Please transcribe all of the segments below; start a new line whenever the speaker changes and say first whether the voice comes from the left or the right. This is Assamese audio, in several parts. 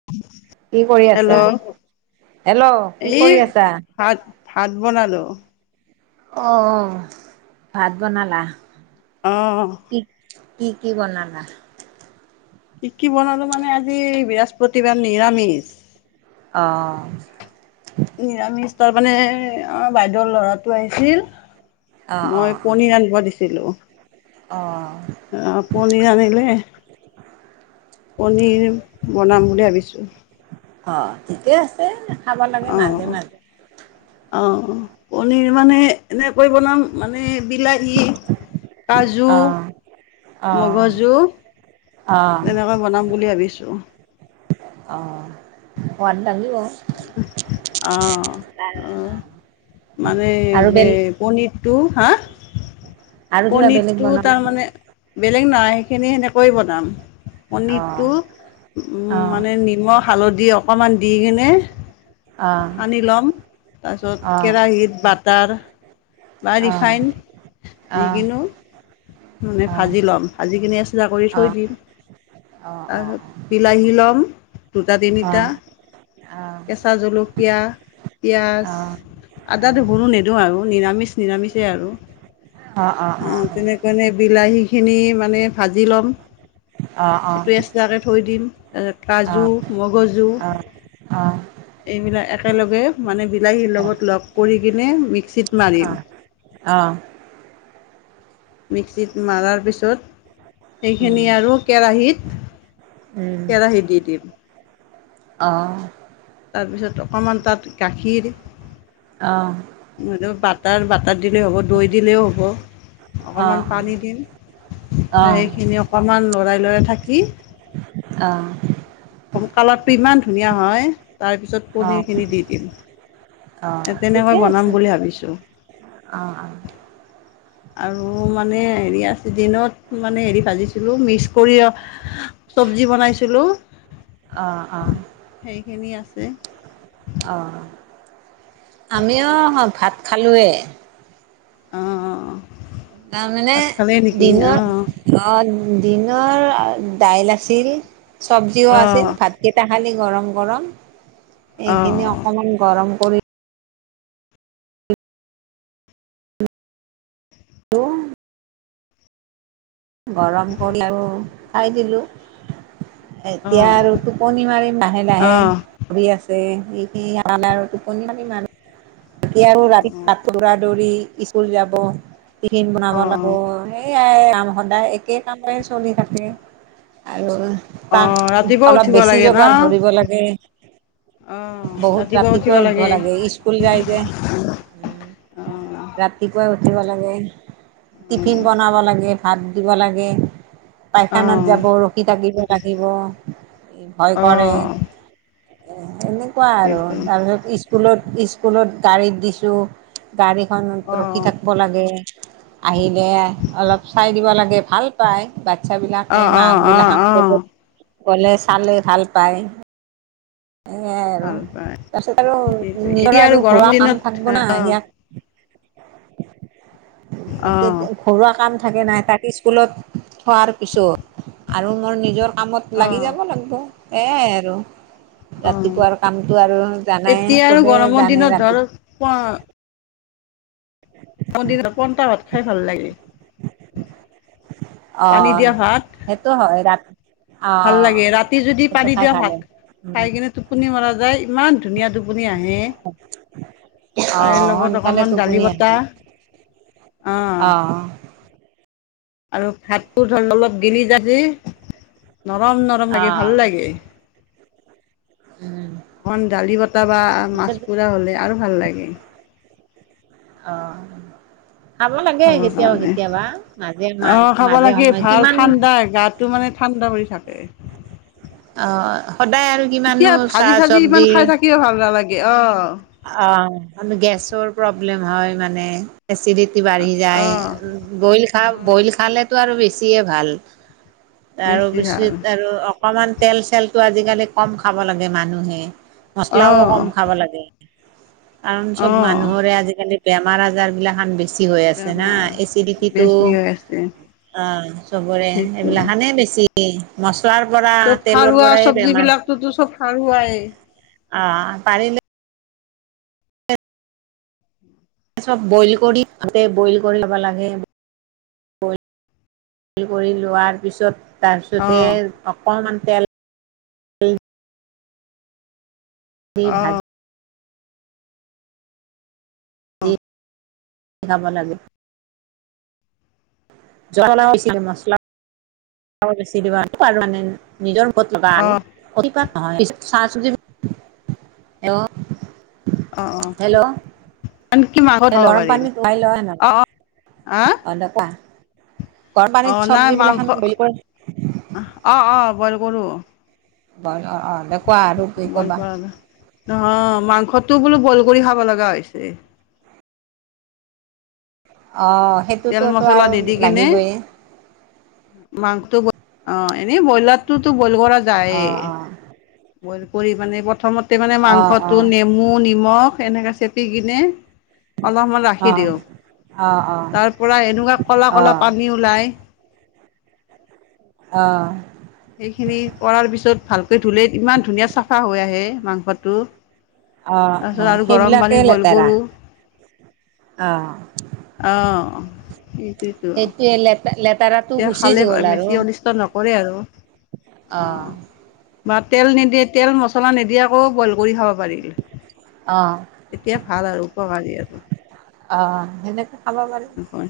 left: অ
right: কি কৰি আছা? হেল্ল! কি
left: এই
right: কৰি আছা?
left: ভাত ভাত বনালোঁ।
right: অঁ, অঁ ভাত বনালা?
left: অঁ।
right: কি কি কি বনালা?
left: কি কি বনালো মানে আজি বৃহস্পতিবাৰ নিৰামিষ।
right: অঁ।
left: নিৰামিষ তাৰ মানে আমাৰ বাইদেউৰ ল'ৰাটো আহিছিল
right: অ',
left: মই পনীৰ আনীব দিছিলোঁ।
right: অঁ।
left: অঁ, পনীৰ আনিলে পনীৰ বনাম বুলি ভাবিছোঁ!
right: অঁ, ঠিকে আছে। খাব লাগে মাজে মাজে।
left: অ'। পনীৰ মানে এনেকৈ বনাম, মানে বিলাহী। কাজু,
right: অ', অ',
left: মগজু।
right: অ',
left: তেনেকৈ বনাম বুলি ভাবিছোঁ।
right: অ' সোৱাদ লাগিব।
left: অ', অহ, মানে
right: আৰু
left: বে
right: বেলেগ
left: পনীৰটো, হা।
right: আৰু কিবা বেলেগ
left: পনীৰটো
right: বনাবা নেকি?
left: তাৰমানে, বেলেগ নাই সেইখিনি সেনেকৈয়ে বনাম।
right: অ',
left: পনীতটো উম,
right: অ',
left: মানে নিমখ, হালধি অকমান দি কিনে
right: অ',
left: সানি ল'ম,
right: অ',
left: তাৰপিছত
right: অ',
left: কেৰাহিত বাটাৰ। বা
right: অ',
left: ৰিফাইন
right: অ', অ',
left: যিকোনো। মানে ভাজি ল'ম, ভাজি কিনে এক্সট্ৰা কৰি থৈ দিম। আৰু
right: অ',
left: বিলাহী ল'ম দুটা
right: অ',
left: তিনিটা।
right: অ', অ',
left: কেঁচা জলকীয়া, পিঁয়াজ। আদা-নহুৰো নিদেও আৰু নিৰামিষ নিৰামিষেই আৰু।
right: অ', অ', অ'।
left: মানে বিলাহীখিনি মানে ভাজি ল'ম [unintelligible] [unintelligible] কৈ থৈ দিম, তাৰপিছত কাজু মগজু এইবিলাক একেলগে মানে বিলাহীৰ লগত লগ কৰি কিনে মিক্সিত মাৰিম।
right: অ'।
left: মিক্সিত মাৰাৰ পিছত সেইখিনি আৰু কেৰাহীত
right: উম,
left: কেৰাহী দি দিম
right: অ'।
left: তাৰপিছত অকণমান তাত গাখীৰ
right: অ'।
left: বাটাৰ, বাটাৰ দিলেও হ'ব, দৈ দিলেও হ'ব। অকণমান পানী দিম, সেইখিনি অকণমান লৰাই লৰাই থাকি।
right: অ'।
left: কালাৰটো ইমান ধুনীয়া হয়, তাৰ পিছত পনীৰ খিনি দি দিম। এ, তেনেকৈ
right: ঠিকে
left: বনাম
right: আছে
left: বুলি ভাবিছো।
right: অঁ অঁ
left: আৰু মানে হেৰি আছে দিনত মানে হেৰি ভাজিছিলোঁ, মিক্স কৰি চব্জি বনাইছিলো,
right: অঁ অঁ
left: সেইখিনি আছে।
right: অ', আমিও ভাত খালোৱেই।
left: অ', অ', অ'।
right: তাৰমানে
left: অঁ
right: দিনত অ' দিনৰ দাইল আছিল, চব্জিও
left: অঁ
right: আছিল, ভাত কেইটা খালি গৰম গৰম,
left: অঁ
right: এইখিনি
left: অঁ
right: অকমান গৰম কৰি [unintelligible] গৰম কৰি [unintelligible] খাই দিলো। এতিয়া
left: অঁ
right: আৰু টোপনি মাৰিম লাহে লাহে।
left: অঁ
right: আছে [unintelligible] আৰু টোপনি [inaudible] দৌৰা দৌৰি স্কুল যাব, টিফিন বনাব
left: অঁ অঁ
right: লাগিব সেয়াই [unintelligible] সদায় একে কামেই চলি থাকে আৰু তাক
left: অঁ ৰাতিপুৱা
right: অলপ
left: উঠিব
right: বেছি
left: লাগে ন
right: জোগাৰ ধৰিব লাগে।
left: অঁ
right: বহুত
left: ৰাতিপুৱা উঠিব
right: ৰাতিপুৱাই উধবো লাগে স্ক স্কুল যায় যে, উম,
left: অঁ
right: ৰাতিপুৱাই উঠিব লাগে। টিফিন বনাব লাগে, ভাত দিব লাগে। পাইখানাত
left: অঁ
right: যাব ৰখি থাকিব লাগিব, এ ভয় কৰে।
left: অঁ
right: এ এনেকুৱা আৰু
left: সেইটো
right: তাৰপিছত স্কুলত, স্কুলত গাড়ীত দিছো। গাড়ীখনত
left: অঁ
right: ৰখি থাকিব লাগে আহিলে অলপ চাই দিব লাগ গে ভাল পায় বাচ্ছা বিলাকে
left: অঁ
right: মাক
left: অঁ অঁ
right: বিলাখন
left: অঁ
right: লগত গ'লে চালে ভাল পায়। সেইয়াই আৰু
left: ভাল পায়
right: তাৰপিছত আৰু
left: সেইটো
right: নিজৰ
left: এতিয়া
right: আৰু ঘৰুৱা
left: গৰমৰ
right: কাম
left: দিনত
right: থাকিব না
left: অঁ
right: ইয়াত
left: অ',
right: [unintelligible] ঘৰুৱা কাম থাকে না তাক স্কুলত থোৱাৰ পিছত আৰু মোৰ নিজৰ কামত লাগি
left: অ',
right: যাব লাগব এয়াই আৰু।
left: অ'
right: ৰাতিপুৱাৰ কামটো আৰু জানাই
left: এতিয়া আৰু
right: চবেই
left: গৰমৰ
right: জানে
left: দিনত ধৰ
right: ৰাতিপুৱা
left: ৱ গৰম দিনত পন্টা ভাত খাই ভাল লাগে। পানী
right: অ'
left: দিয়া ভাত
right: সেইটো হয় ৰাত
left: ভাল
right: অ',
left: লাগে ৰাতি যদি
right: সেইটো
left: পানী
right: খাই
left: দিয়া
right: ভালে
left: ভাত
right: উম,
left: খাই কিনে টোপনি মৰা যায় ইমান ধুনীয়া টোপ পনি আহে
right: অ',
left: তাৰে লগত
right: সোনকালে
left: অকণমান
right: টোপনি
left: দালি বটা
right: আহে অ'।
left: আৰু ভাতটো ধৰ অলপ গিলি যায় যি নৰম নৰম লাগে,
right: অ',
left: ভাল লাগে।
right: উম,
left: অন দালি বতা বা মাছ
right: পিছত
left: পোৰা হলে আৰু ভাল লাগে
right: অ খাব লাগে
left: খাবৰ
right: কেতিয়াও
left: কাৰণে।
right: কেতিয়াবা মাজে মাজ মাজে সময় কিমান
left: হয় গাত টো মানে ঠাণ্ডা পৰি থাকে
right: অ সদায় আল
left: এতিয়া ভাজি চাজি ইমান খাই থাকিও ভাল নালাগে অ
right: আ অ অম গেছৰ প্ৰব্লেম হয় মানে এচিডিটি বাঢ়ি যায়
left: অঁ
right: উম বইল খা
left: অঁ
right: বইল খালেতো আৰু বেছিয়ে ভাল
left: বেছি ভাল
right: তাৰোপিছত আৰু অ কমান তেল চেলটো আজিকালি কম খাব লাগে মানুহে মচলাও
left: অঁ
right: কম খাব লাগে কাৰণ চব
left: অঁ
right: মানুহৰে আজিকালি বেমাৰ-আজাৰ বিলাখন বেছ ছি হৈ আছে না
left: বেমাৰ
right: এচিডিটিটো
left: বেছি হৈ আছে
right: অ চবৰে
left: সেইটো
right: এইবিলাকখানে বেছি মছলাৰ পৰা তেলৰ পৰাই বেমাৰ
left: টোতো চব সাৰুৱাই
right: আ পাৰিলে চব বইল কৰি তে বইল কৰি লবা লাগে বইল কৰি লোৱাৰ পিছত তাৰপিছতে
left: অঁ
right: অকমান তেল দি ভাজ
left: অঁ অ
right: সিজাব লাগে জ্বলাও বেছিকে মছলাও দিব নালাগে মানে নিজৰ মুখত লগা আৰু
left: অঁ
right: অতিপাত নহয় তাৰপিছতে [inaudible]
left: অ অ কি ম আগত
right: এই
left: হব
right: গৰম
left: পাৰিল
right: পানীত উহাই লোৱা
left: অ অ হা [inaudible]
right: অ দে কোৱা গৰম পানীত চব্জি বিলাখন বইল কৰ
left: অ অ বইল কৰো
right: বইল অ অঁ দে কোৱা আৰু কি ক'বা
left: নহ মাংসটোও বোলো বইল কৰি খাব লগা হৈছে
right: অঁ
left: তেল
right: সেইটোতোতো টো
left: মছলা
right: আৰু
left: দি দি কিনে
right: লাগিবই।
left: মাংসটো ব অঁ এনেই বইলাৰটোতো বইল কৰা
right: অ
left: যায়েই।
right: অ
left: বইল কৰি মানে প্ৰথমতে মানে
right: অ অ
left: মাংসটো নেমু-নিমখ এনেকে চেপি কিনে- অলপমান
right: অ
left: ৰাখি দিওঁ
right: অ অ
left: তাৰ পৰা এনেকুৱা ক'লা
right: অ
left: ক'লা পানী ওলাই-
right: অঁ'
left: সেইখিনি কৰাৰ পিছত ভালকে ধুলে ইমান ধুনীয়া চাফা হৈ আহে মাংসটো।
right: অ
left: তাপাছত আৰু গৰম
right: সেইবিলাকেই
left: পানীত বইল
right: লেতেৰা
left: কৰো।
right: অ
left: অঁ' সেইটোৱেতো
right: সেইটোৱে লেপে লেপ- তাৰা তো
left: এতিয়া
right: গুচি
left: খালে
right: গ'ল আৰু
left: বেছি অনিষ্ট নকৰে আৰু
right: অঁ।
left: বা তেল নিদিয়ে তেল-মছলানিদিয়াকৈয়ো বইল কৰি খাব পাৰি।
right: অ
left: এতিয়া ভাল আৰু উপকাৰী এইটো,
right: অ সেনেকে খাব
left: নহয়।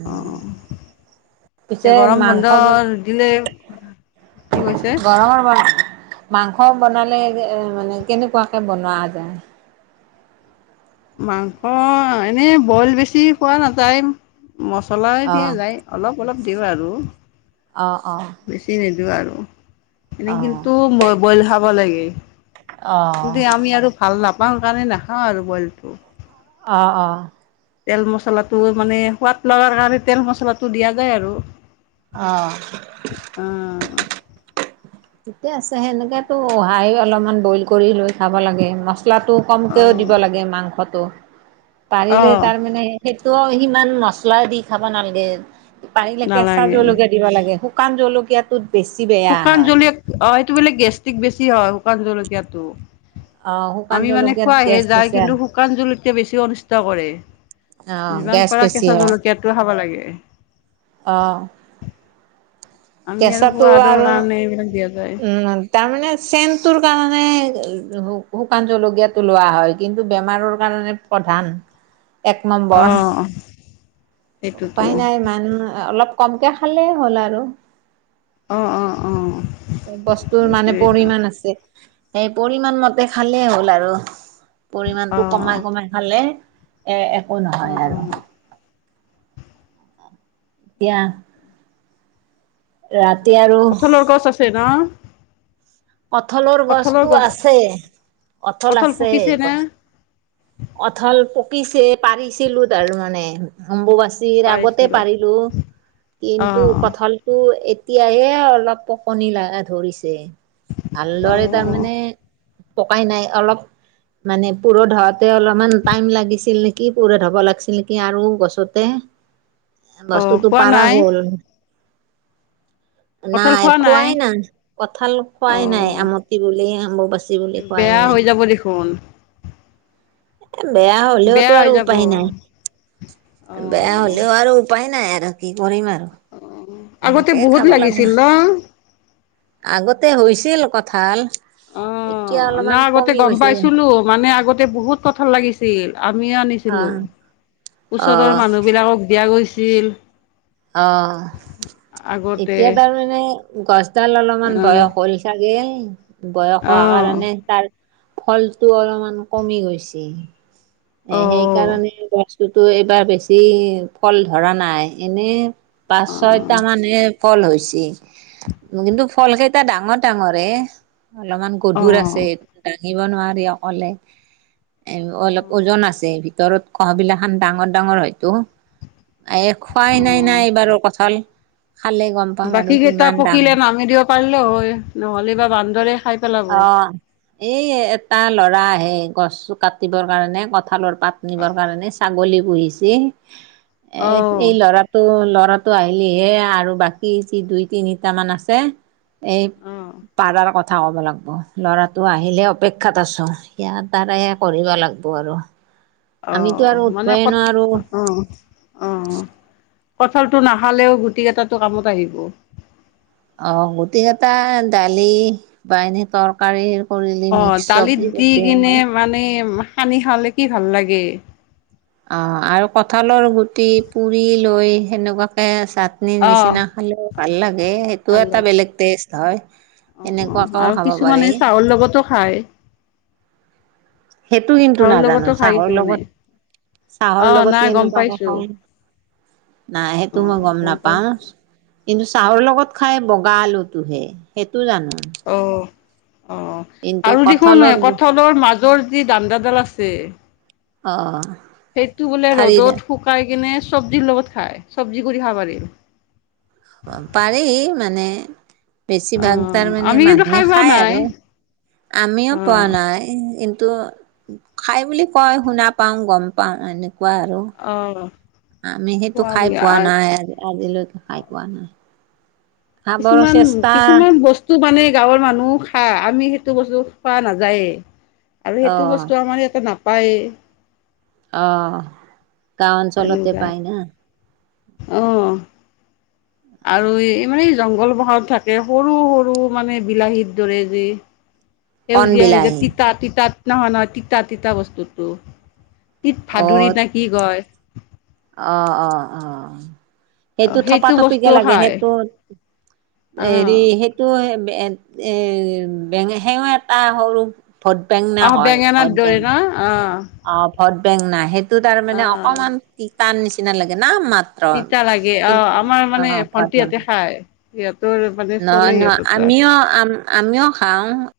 right: উম' পিছে
left: এতিয়া গৰম বন্ধ
right: মাংস বন-
left: দিলে কি কৈছে
right: গৰমৰ বন- মাংস বনালে মানে কেনেকুৱাকে বনোৱা যায়।
left: মাংস এনেই বইল বেছি পোৱা নাযায় মছলাই দিয়া
right: অ',
left: যায়। অলপ অলপ দিওঁ আৰু।
right: অঁ অঁ।
left: বেছি নিদিওঁ আৰু, এনেই
right: অ'।
left: কিন্তু মই বইল খাব লাগে। দে আমি আৰু ভাল নাপাওঁ সেকাৰণে নাখাওঁ আৰু বইলটো।
right: অঁ অঁ।
left: তেল মছলাটো মানে সোৱাদ লগাৰ কাৰণে তেল মচলাটো দিয়া যায় আৰু।
right: অঁ'
left: অঁ অঁ।
right: ঠিকে আছে সেনেকেতো আহি অলপমান বইল কৰি লৈ খাব লাগে। মাছ- লাটো কমকেও দিব
left: অ',
right: লাগে মাংসটো, পাৰিলে
left: অ',
right: তাৰ মানে এই- সেইটো সিমান মছলা দি খাব নালাগে, পাৰিলে কেঁচা
left: নালাগে
right: জলকীয়া- দিব লাগে, শুকান জলকীয়াটোত- বেছি বেয়া
left: শুকান
right: হয়।
left: জ্বলি অ' এইটো বোলে গেষ্ট্ৰিক বেছি হয় শুকান জলকীয়াটো।
right: অ', শুকান
left: আমি মানে
right: জলকীয়াত
left: খোৱাহে
right: গেছ
left: যায়,
right: বেছি
left: কিন্তু
right: হয়।
left: শুকান জলকীয়া যে বেছি অনিষ্ট কৰে।
right: অ',
left: যিমান
right: গেছ
left: পাৰা
right: বেছি
left: কেঁচা জলকীয়াটোৱে খাব লাগে।
right: অঁ'
left: আমি আৰু
right: কেচাটো
left: সোৱাদৰ
right: আৰু,
left: কাৰণে এইবিলাক দিয়া যায়।
right: উম- তাৰমানে চেণ্টোৰ কাৰণে শুকান জলকীয়াটো লোৱা হয়, কিন্তু বেমাৰৰ কাৰণে- প্ৰধান-
left: [inaudible]
right: এক নম্বৰ,
left: অ' সেইটোতো
right: উপায় নাই মানুহ- অলপ কমকে খালে হ'ল আৰু।
left: অঁ অঁ অঁ।
right: চব বস্তুৰ মানে পৰিমাণ আছে, সেই পৰিমণ মতে খালেই হ'ল আৰু। পৰিমণটো কমাই
left: অ'
right: কমাই খালে, এ একো
left: অ'
right: নহয় আৰু।
left: অ'
right: এতিয়া- ৰাতি
left: উম,
right: আৰু
left: কঁঠালৰ গছ আছে ন?
right: কঁঠলৰ
left: কঁঠালৰ
right: গছটো
left: গছ
right: আছেই, কঁঠাল আছেই
left: পকিছে নে?
right: গছ। কঁঠল পকিছে পাৰিছিলো তাৰ মানে অম্বুবাচ- [unintelligible] আগতে
left: পাৰিছিলা
right: পাৰিলোঁ। কিন্তু,
left: অ'
right: কঁঠাল তো এতিয়াহে, অলপ পকণি লগা ধৰিছে। ভালদৰে
left: অ'
right: তাৰমানে, পকাই নাই অলপ। মানে, পূৰঠ হওঁতে অলপমান, টাইম লাগিছিল নেকি, পূৰঠ হ'ব লাগিছিল, নেকি আৰু গছতে।
left: [inaudible] অ'
right: বস্তুটো
left: খোৱা
right: পাৰা
left: নাই?
right: গ'ল।
left: কঁঠাল
right: নাই,
left: খোৱা
right: খোৱাই নাই, কঁঠাল খুৱাই নাই।
left: অ'
right: [unintelligible] বুলি অম্বুবা চী বুলি খুৱাই
left: বেয়া
right: নাই।
left: হৈ যাব দেখোন।
right: এ, বেয়া
left: বেয়া
right: হ'লেওতো
left: হৈ
right: আৰু
left: যাব
right: উপায় নাই। বেয়া
left: অ'
right: হ'লেও আৰু উপায় নাই আৰু কি কৰিম আৰু!
left: অ'! আগতে
right: এনেকে
left: বহুত
right: খাব লাগিব
left: লাগিছিল ন'?
right: আগতে হৈছিল কঁঠাল। এতিয়া
left: অ'!
right: অলপমান
left: নাই আগতে,
right: কমি
left: গ'ম
right: গৈছে
left: পাইছিলোঁ। মানে, আগতে বহুত কঁঠাল লাগিছিল! আমি আনি
right: অ
left: ছিলোঁ।
right: অ
left: ওচৰৰ মানুহ বিলাকক দিয়া গৈছিল।
right: অ'!
left: আগতে
right: এতিয়া তাৰমানে, গছডাল অলপমান
left: আহ
right: বয়স হ'ল চাগে, বয়স হোৱা
left: অ'
right: কাৰণে তাৰ, ফলটো অলপমান কমি গৈছে। এ,
left: অ'
right: সেইকাৰণে গছটোতো এবাৰ বেছি, ফল ধৰা নাই। এনে,
left: অ'
right: পাঁচ-ছয়টা মানে, ফল হৈছে। কিন্তু, ফলকেইটা ডাঙৰ-ডাঙৰে। অলপমান
left: অ'
right: গধুৰ
left: অ'
right: আছে, দাঙিব নোৱাৰি অকলে। এ, অলপ ওজন আছে। ভিতৰত [unintelligible] বিলা খন ডাঙৰ-ডাঙৰ হয়তো। এ, খুৱাই নাই-নাই, এইবাৰো কঁঠাল। খালে গ'ম পাম আৰু
left: বাকী কেইটা
right: কিমান
left: পকিলে,
right: ডাঙৰ
left: নামি দিব পাৰিলেও হয়। নহ'লে বা বান্দৰে খাই পেলাব।
right: অ'! এই এটা ল'ৰা আহে, গছ কাটিবৰ কাৰণে, কঁঠালৰ পাত নিবৰ কাৰণে, ছাগলী পুহিছে।
left: অ'
right: এই ল'ৰা ত' ল'ৰাটো আহিলিহে আৰু বাকী যি, দুই- তিনিটামান আছে। এই,
left: অ'
right: পাৰাৰ কথাৰ ক'ব লাগ অ' ল'ৰাটো আহিলে, অপেক্ষাত আছোঁ। ইয়াৰ তাৰে, কৰিব লাগিব আৰু। আমিতো
left: অ'!
right: আৰু
left: মানে
right: উঠবই
left: ক'ত?
right: নোৱাৰো
left: অ'! অ'! কঁঠালটো নাখালেওঁ, গুটি কেইটাটো কামত আহিব।
right: অ'! গুটিকেইটা দালি, পানীৰ তৰকাৰী অনলি
left: অ'
right: মিক্স
left: দালিত
right: চব্জি,
left: দি
right: গোটেই
left: কিনে
right: এনে।
left: মানে, সানি খালে কি ভাল লাগে!
right: অ'! আৰু কঁঠালৰ গুটি পুৰিলৈ, সেনেকুৱাকে চাট
left: অ'।
right: নি-নিচিনা খালে, ভাল লাগে। সেইটো,
left: ভাল
right: এটা
left: লাগে
right: বেলেগ টেষ্ট হয়।
left: অ'
right: এনেকুৱাকেও
left: আৰু
right: খাব
left: কিছুমানে,
right: পাৰি।
left: চাহৰ লগতো খায়।
right: সেইটো কিন্তু,
left: চাহৰ লগতো
right: নাজানোঁ।
left: খাই
right: চাহৰ
left: কিছুমানে
right: লগত চাহৰ
left: অ'
right: লগত
left: নাই গম
right: কেনেকুৱাকে
left: পাইছোঁ
right: খাই? নাই, সেইটো
left: অ'
right: মই গম নাপাওঁ।
left: পাইছোঁ।
right: কিন্তু, চাহৰ লগত খায়, বগা আলুটোহে। সেইটো জানোঁ।
left: অ'! অ'! আৰু দেখোন, এ,
right: কঁঠালৰ
left: কঁঠালৰ মাজৰ যি, দাণ্ডাডাল আছে।
right: অ',
left: সেইটো বোলে,
right: ঠাৰি
left: ৰ'দত শুকাই কিনে, চব্জিৰ লগত খাই, চব্জি কৰি খাব পাৰি।
right: পাৰি মানে, বেছিভাগ
left: অ'
right: তাৰমানে,
left: আমি কিন্তু খাই
right: মানুহে
left: পোৱা
right: খায়
left: নাই
right: আৰু। আমিও পোৱা
left: অ'
right: নাই। কিন্তু খাই বুলি কয়, শুনা পাওঁ, গম পাওঁ, এনেকুৱা আৰু।
left: অঁ।
right: আমি সেইটো খাই পোৱা নাই। আজিলৈকে খাই পোৱা নাই। খাবৰ
left: কিছুমান
right: চেষ্টা
left: কিছুমান বস্তু টু মানে গাঁৱৰ মানুহ খায়। আমি সেইটো বস্তু খোৱা নাযায়ে। আৰু
right: অ
left: সেইটো বস্তু আমাৰ ইয়াতে নাপায়েই।
right: অ। গাওঁ অঞ্চলতে
left: তেনেকুৱা
right: পাই না।
left: অঁ। আৰু এই মানে জংঘল পাহাৰত থাকে, সৰু সৰু মানে বিলাহীৰ দৰে যি,
right: কণ
left: সেউজীয়া সেউজীয়া
right: বিলাহী
left: তিতা তিতাত নহয় নহয় তিতা তিতা বস্তুতো।
right: অত, অঁ অঁ অঁ। সেইটো
left: অঁ
right: থপা
left: বস্তু
right: থপিকে লাগে,
left: খায়
right: সেইটো হেৰি
left: অঁ
right: সেই তটো এ বেঙ সেও এটা সৰু ভদ [unintelligible]
left: অহ বেঙেনাত দৰে ন? অ।
right: অ ভোট বেংনা, সেইটো তাৰ মানে
left: অঁ
right: অকমান তিতা নিচিনা লাগে ন মাত? মন
left: তিতা লাগে
right: কিন অ
left: আমাৰ
right: অ।
left: মানে ভন্টিহঁতে
right: [unintelligible]
left: খায় সিহঁতৰ মানে চলে
right: নহয়, নহয়
left: সিহঁতৰ তাত
right: আমিও আমিও খাওঁ।